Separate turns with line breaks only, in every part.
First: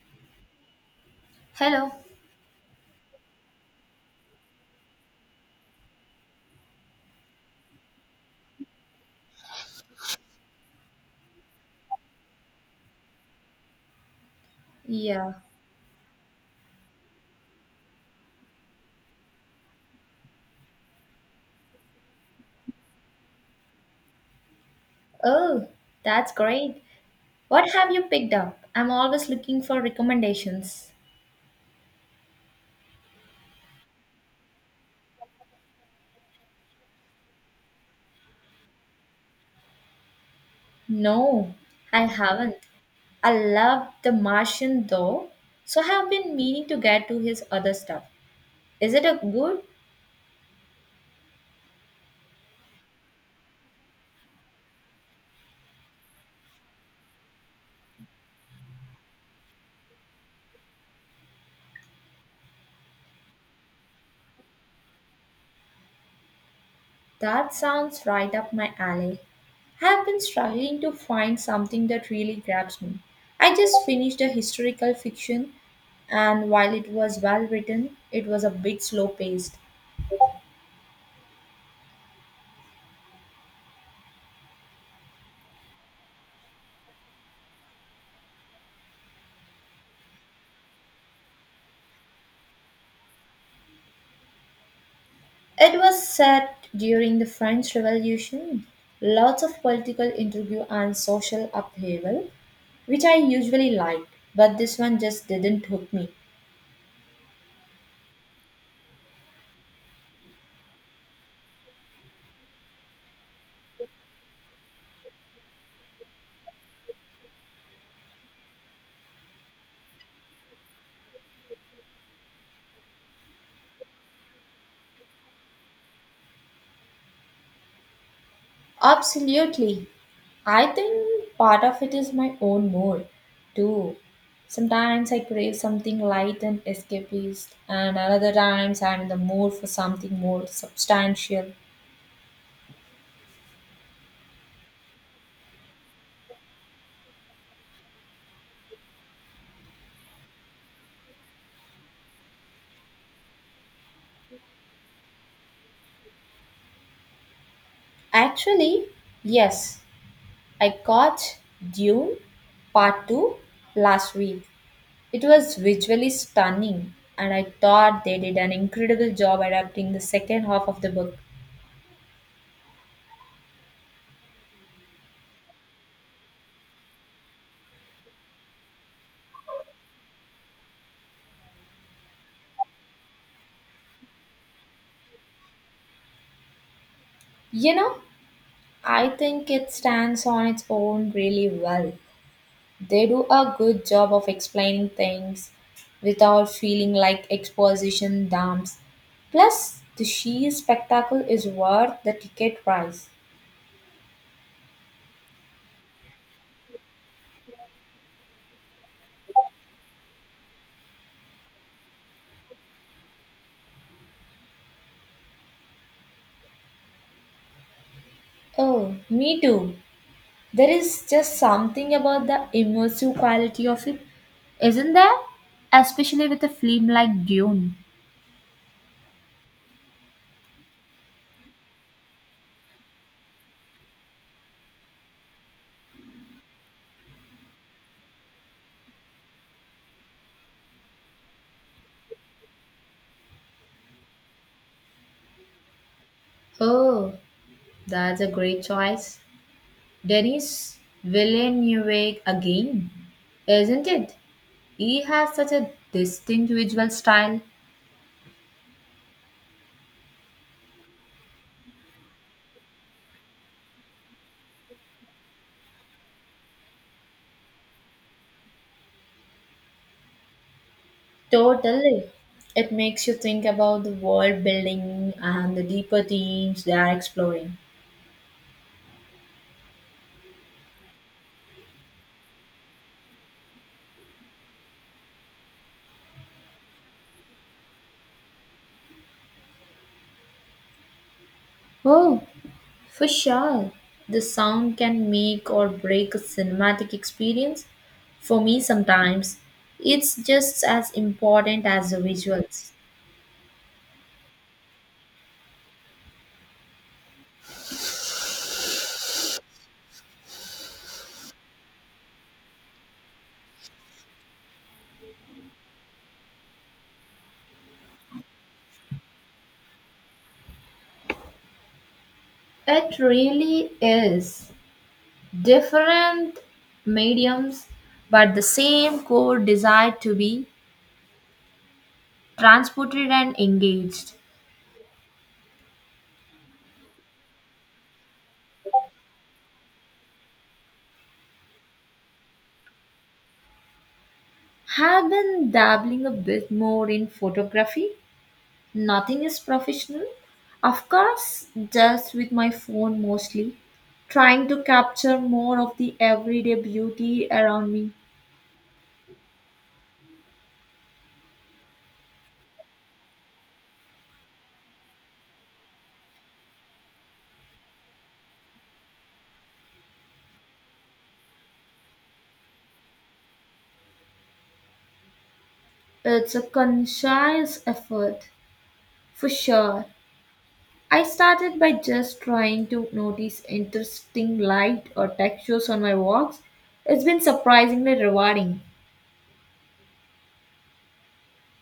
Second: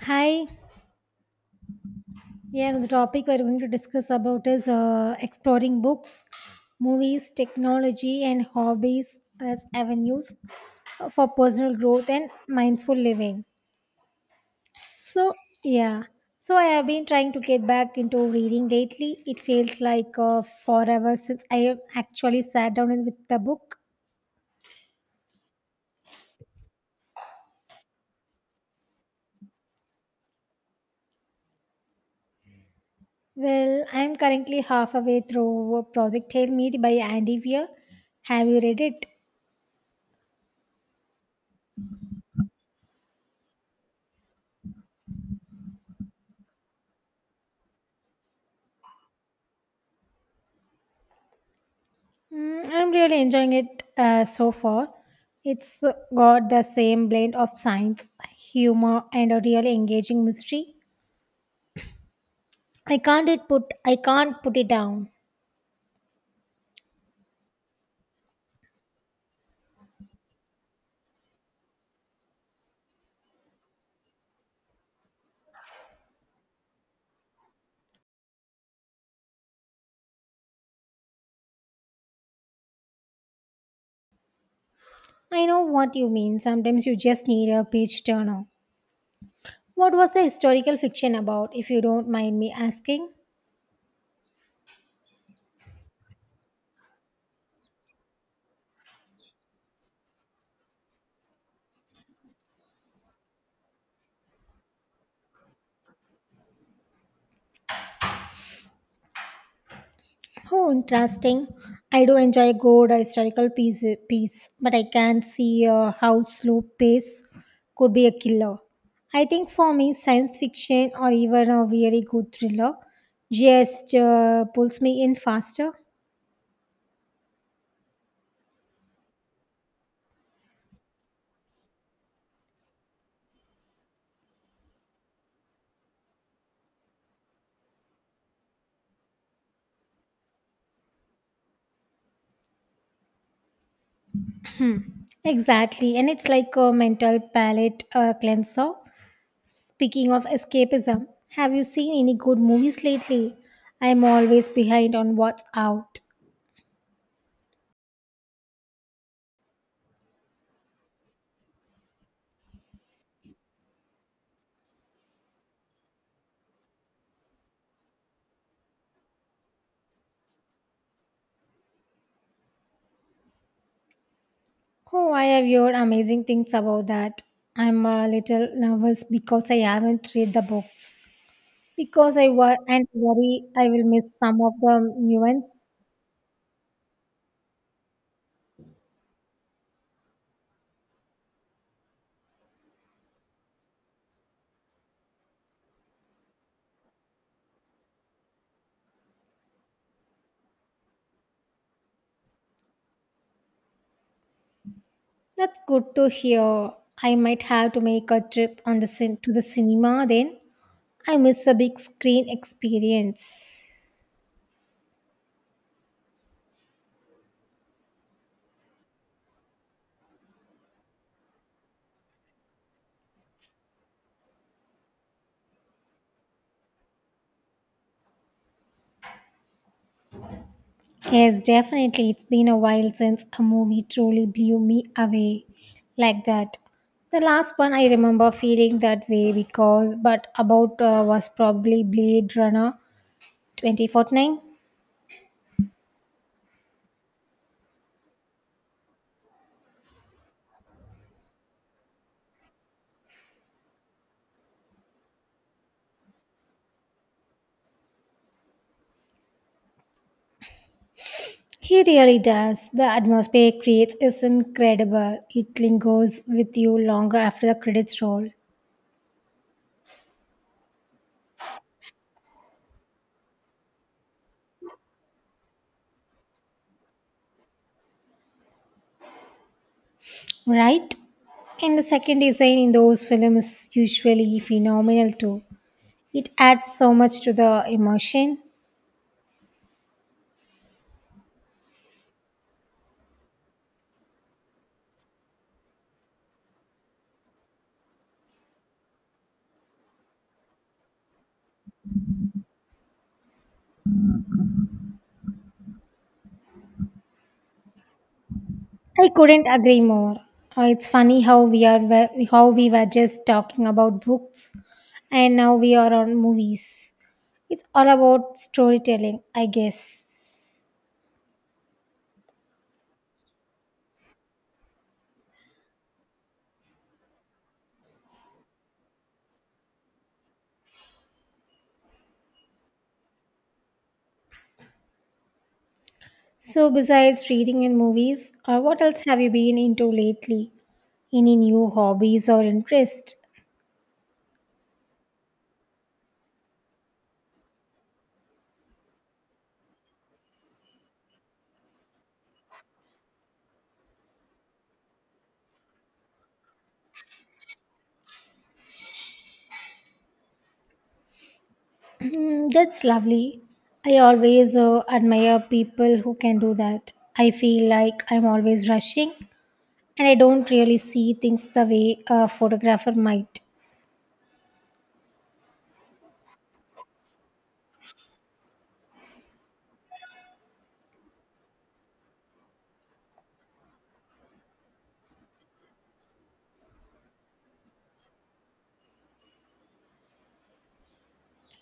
Hi.
Hello.
Yeah, the topic we're going to discuss about is exploring books, movies, technology, and hobbies as avenues for personal growth and mindful living.
Yeah.
So, yeah. So, I have been trying to get back into reading lately. It feels like forever since I have actually sat down and with the book.
Oh, that's great. What have you picked up? I'm always looking for recommendations.
Well, I'm currently halfway through Project Hail Mary by Andy Weir. Have you read it?
No, I haven't. I love The Martian though, so have been meaning to get to his other stuff. Is it a good?
Mm, I'm really enjoying it so far. It's got the same blend of science, humor, and a really engaging mystery. I can't put it down.
That sounds right up my alley. I've been struggling to find something that really grabs me. I just finished a historical fiction, and while it was well written, it was a bit slow paced.
I know what you mean. Sometimes you just need a page turner. What was the historical fiction about, if you don't mind me asking?
It was set during the French Revolution. Lots of political intrigue and social upheaval, which I usually like, but this one just didn't hook me.
Oh, interesting. I do enjoy a good historical piece, but I can not see how slow pace could be a killer. I think for me, science fiction or even a really good thriller just pulls me in faster.
Absolutely. I think part of it is my own mood, too. Sometimes I crave something light and escapist, and other times I'm in the mood for something more substantial.
Exactly, and it's like a mental palate cleanser. Speaking of escapism, have you seen any good movies lately? I'm always behind on what's out.
Actually, yes, I caught Dune Part 2 last week. It was visually stunning, and I thought they did an incredible job adapting the second half of the book.
Oh, I have heard amazing things about that. I'm a little nervous because I haven't read the books. Because I wor- and worry I will miss some of the nuance.
You know, I think it stands on its own really well. They do a good job of explaining things without feeling like exposition dumps. Plus, the sheer spectacle is worth the ticket price.
That's good to hear. I might have to make a trip to the cinema then. I miss the big screen experience.
Oh, me too. There is just something about the immersive quality of it, isn't there? Especially with a film like Dune.
Yes, definitely. It's been a while since a movie truly blew me away like that. The last one I remember feeling that way because, but about was probably Blade Runner 2049.
Oh, that's a great choice. Denis Villeneuve again, isn't it? He has such a distinct visual style.
He really does. The atmosphere it creates is incredible. It lingers with you longer after the credits roll,
Totally. It makes you think about the world building and the deeper themes they are exploring.
right? And the second design in those films is usually phenomenal too. It adds so much to the emotion.
Oh, for sure, the sound can make or break a cinematic experience. For me, sometimes it's just as important as the visuals.
I couldn't agree more. It's funny how how we were just talking about books and now we are on movies. It's all about storytelling, I guess.
It really is. Different mediums, but the same core desire to be transported and engaged.
So besides reading and movies, what else have you been into lately? Any new hobbies or interest?
Have been dabbling a bit more in photography. Nothing is professional. Of course, just with my phone mostly, trying to capture more of the everyday beauty around me.
That's lovely. I always admire people who can do that. I feel like I'm always rushing and I don't really see things the way a photographer might.
It's a conscious effort, for sure. I started by just trying to notice interesting light or textures on my walks. It's been surprisingly rewarding.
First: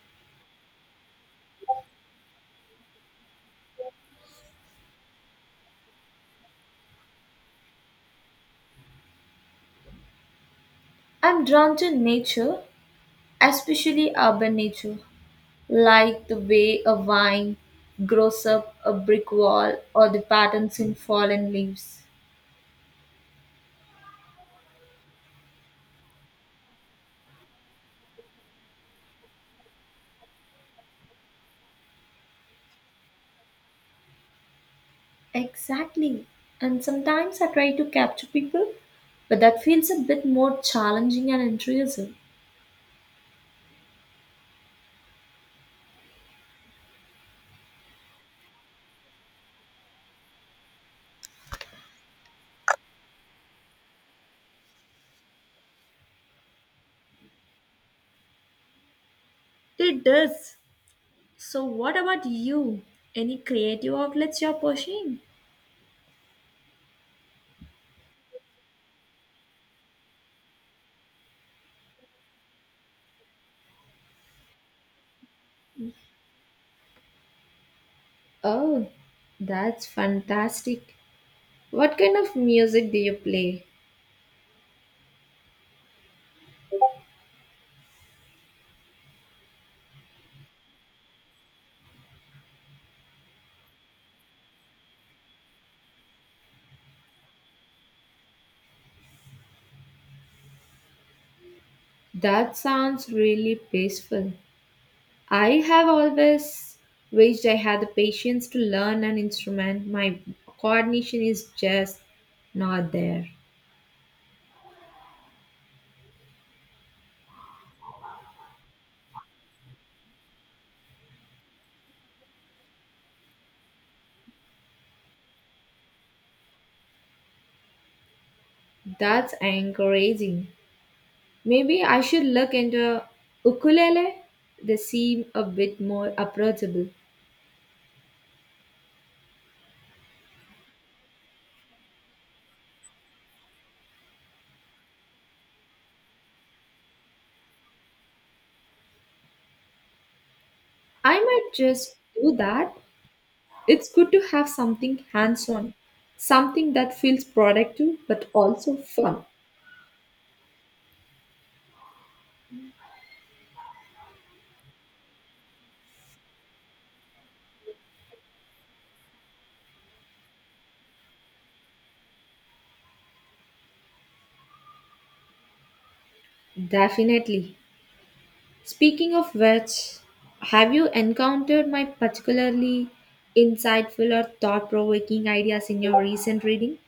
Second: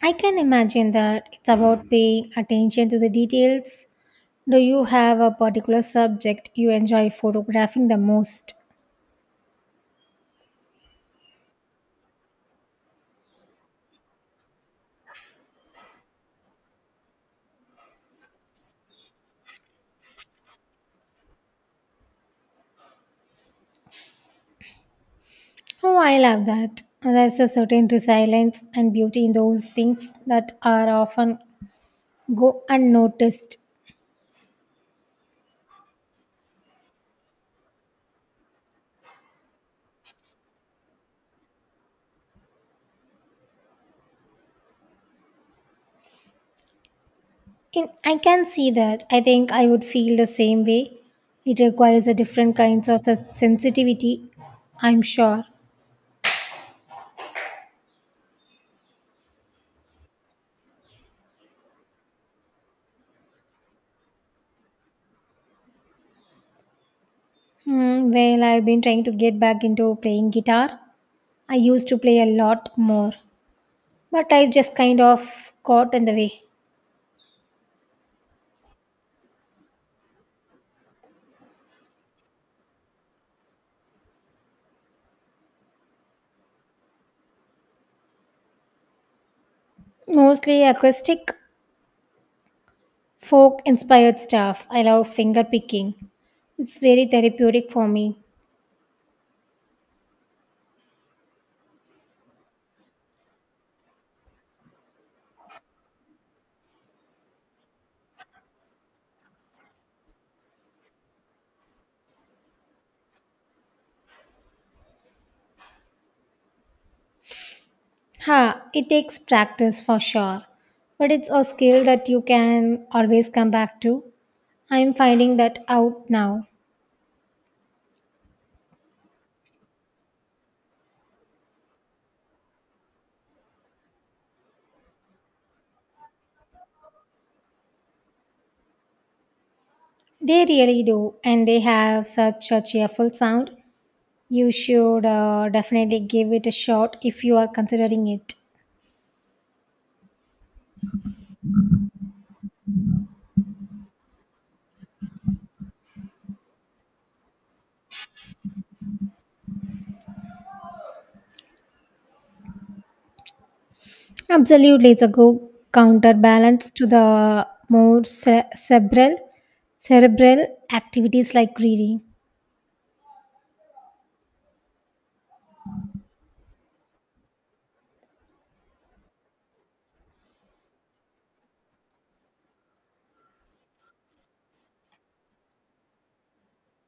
I can imagine that it's about paying attention to the details. Do you have a particular subject you enjoy photographing the most?
I'm drawn to nature, especially urban nature, like the way a vine grows up a brick wall or the patterns in fallen leaves.
Oh, I love that. There's a certain resilience and beauty in those things that are often go unnoticed.
Exactly. And sometimes I try to capture people, but that feels a bit more challenging and intrusive.
In, I can see that. I think I would feel the same way. It requires a different kinds of a sensitivity, I'm sure.
It does. So, what about you? Any creative outlets you're pursuing?
Hmm, well, I've been trying to get back into playing guitar. I used to play a lot more, but life just kind of got in the way.
Oh, that's fantastic. What kind of music do you play?
Mostly acoustic, folk inspired stuff. I love finger picking. It's very therapeutic for me.
That sounds really peaceful. I have always wished I had the patience to learn an instrument. My coordination is just not there.
Ha, it takes practice for sure, but it's a skill that you can always come back to. I'm finding that out now.
That's encouraging. Maybe I should look into ukulele. They seem a bit more approachable.
They really do, and they have such a cheerful sound. You should definitely give it a shot if you are considering it.
I might just do that. It's good to have something hands on, something that feels productive but also fun.
Absolutely, it's a good counterbalance to the more cerebral activities like reading.
Definitely. Speaking of which, have you encountered my particularly insightful or thought provoking ideas in your recent reading?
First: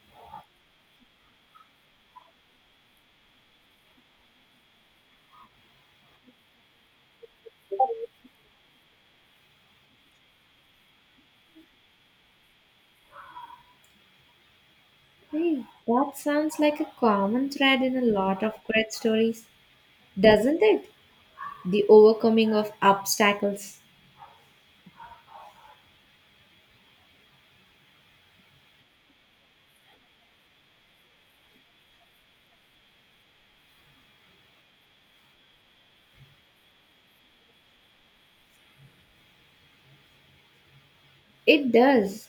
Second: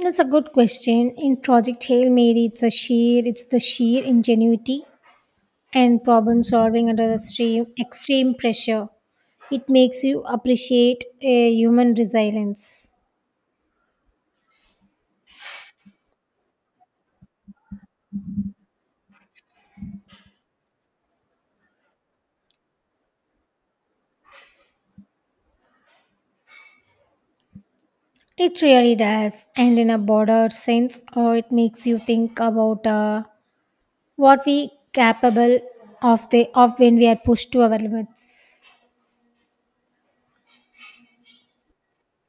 That's a good question. In Project Hail Mary, it's the sheer ingenuity and problem solving under the stream extreme pressure. It makes you appreciate a human resilience.
Hey, that sounds like a common thread in a lot of great stories, doesn't it? The overcoming of obstacles.
It really does, and in a broader sense, or it makes you think about. What we capable of the of When we are pushed to our limits.
It does.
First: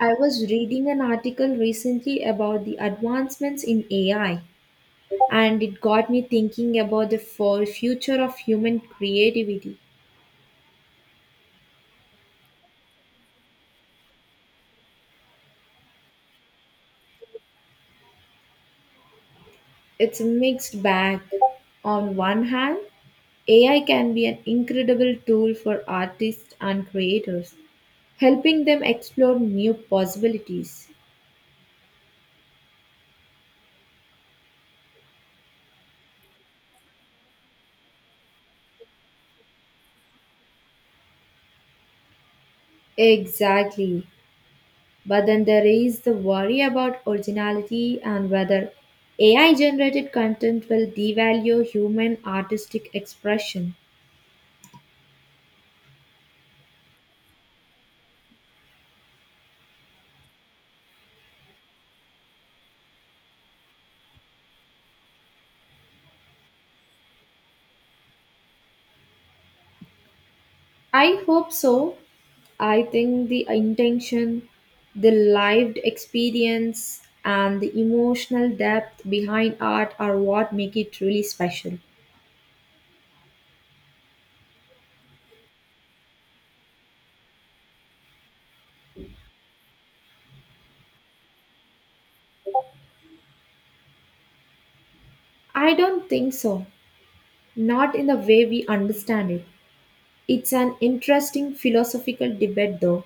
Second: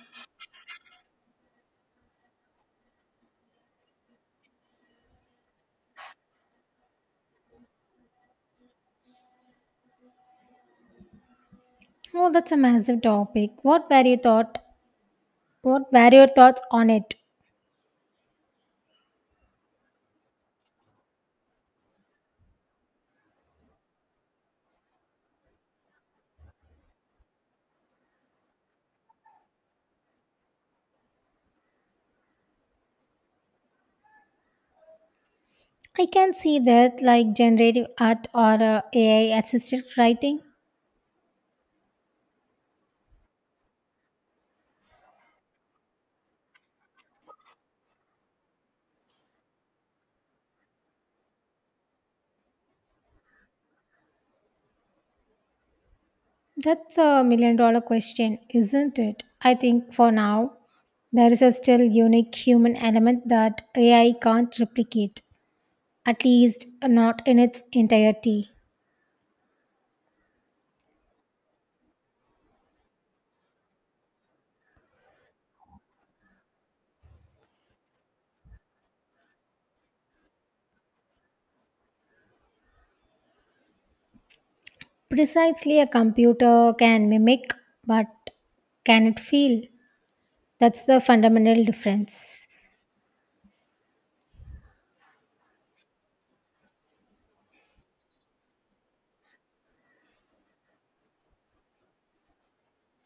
I was reading an article recently about the advancements in AI, and it got me thinking about the for future of human creativity.
Oh, that's a massive topic. What were your thoughts on it?
It's a mixed bag. On one hand, AI can be an incredible tool for artists and creators, helping them explore new possibilities.
I can see that like generative art or AI assisted writing.
Exactly. But then there is the worry about originality and whether AI generated content will devalue human artistic expression.
That's a million-dollar question, isn't it? I think for now there is a still unique human element that AI can't replicate, at least not in its entirety.
I hope so. I think the intention, the lived experience, and the emotional depth behind art are what make it truly special.
Precisely, a computer can mimic, but can it feel? That's the fundamental difference.
I don't think so. Not in the way we understand it. It's an interesting philosophical debate, though.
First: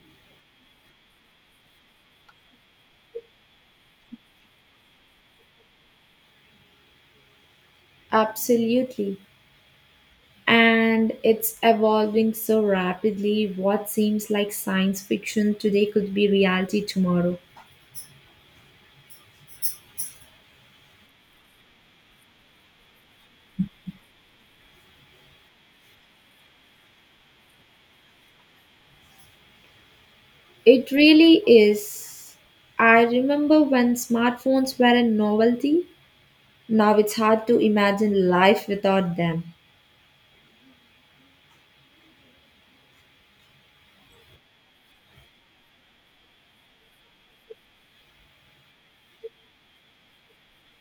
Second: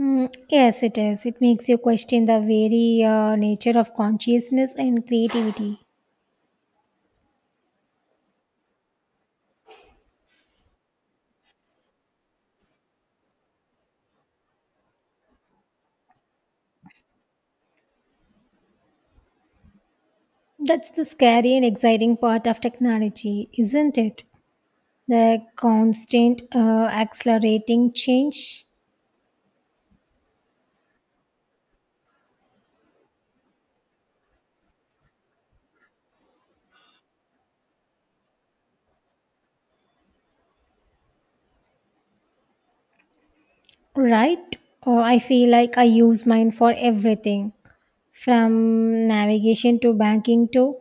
Mm, yes, it is. It makes you question the very nature of consciousness and creativity.
Absolutely. And it's evolving so rapidly, what seems like science fiction today could be reality tomorrow.
That's the scary and exciting part of technology, isn't it? The constant accelerating change,
It really is. I remember when smartphones were a novelty. Now it's hard to imagine life without them.
right? Or I feel like I use mine for everything from navigation to banking to,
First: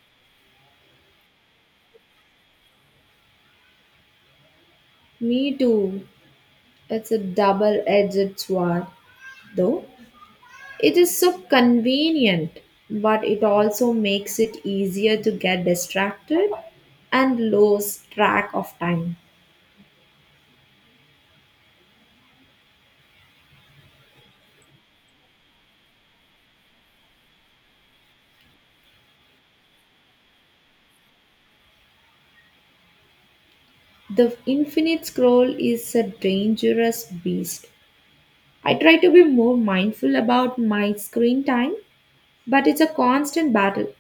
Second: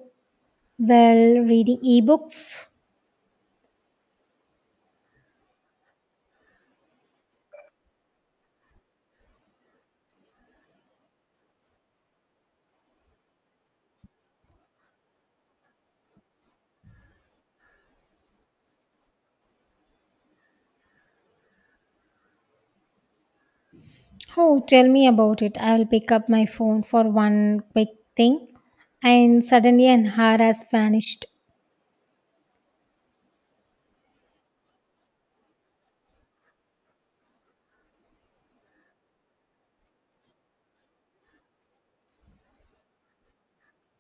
well, reading ebooks.
Me too. It's a double edged sword, though. It is so convenient, but it also makes it easier to get distracted and lose track of time.
Oh, tell me about it. I will pick up my phone for one quick thing, and suddenly an hour has vanished.
The infinite scroll is a dangerous beast. I try to be more mindful about my screen time, but it's a constant battle.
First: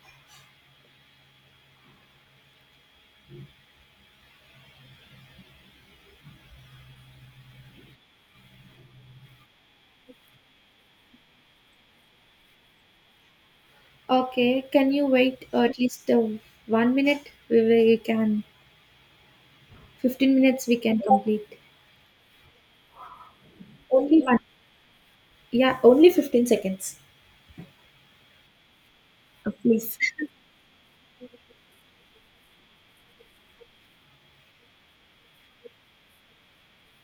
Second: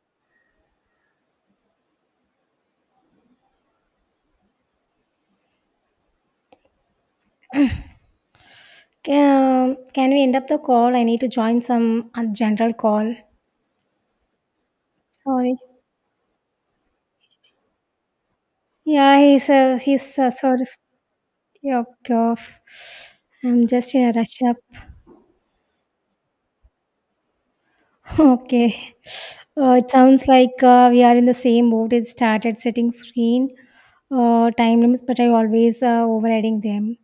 Can we end up the call? I need to join some general call.
Okay, can you wait
Sorry.
at least 1 minute? We can,
Yeah, he's
15
sorry.
minutes we can complete.
Yoke off. I'm just in a
Only one.
rush up.
Yeah, only 15 seconds.
Okay. It
Please.
sounds like we are in the same boat. It started setting screen time limits, but I always overriding them.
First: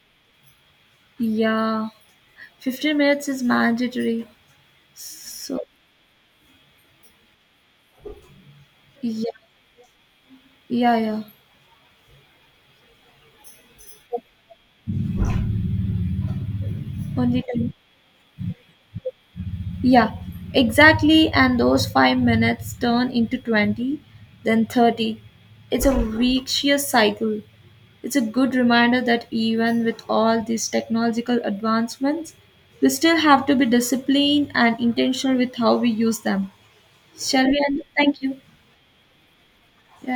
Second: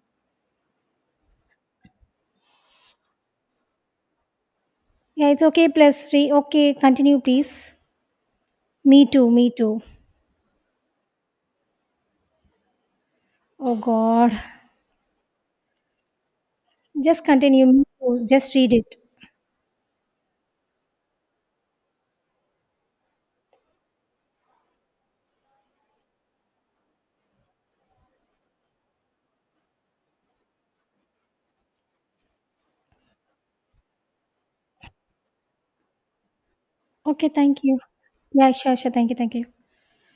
Yeah, 15 minutes is mandatory.
Yeah, it's
So,
okay plus 3. Okay, continue please. Me too,
yeah,
me too.
yeah, yeah.
Oh god. Just
Only
continue.
10.
Me too. Just read it.
Yeah, exactly. And those 5 minutes turn into 20, then 30. It's a vicious cycle. It's a good reminder that even with all these technological advancements, we still have to be disciplined and intentional with how we use them.
Okay,
Shall
thank
we
you.
end? Thank you.
Yeah, sure, sure. Thank you, thank you.
Yeah.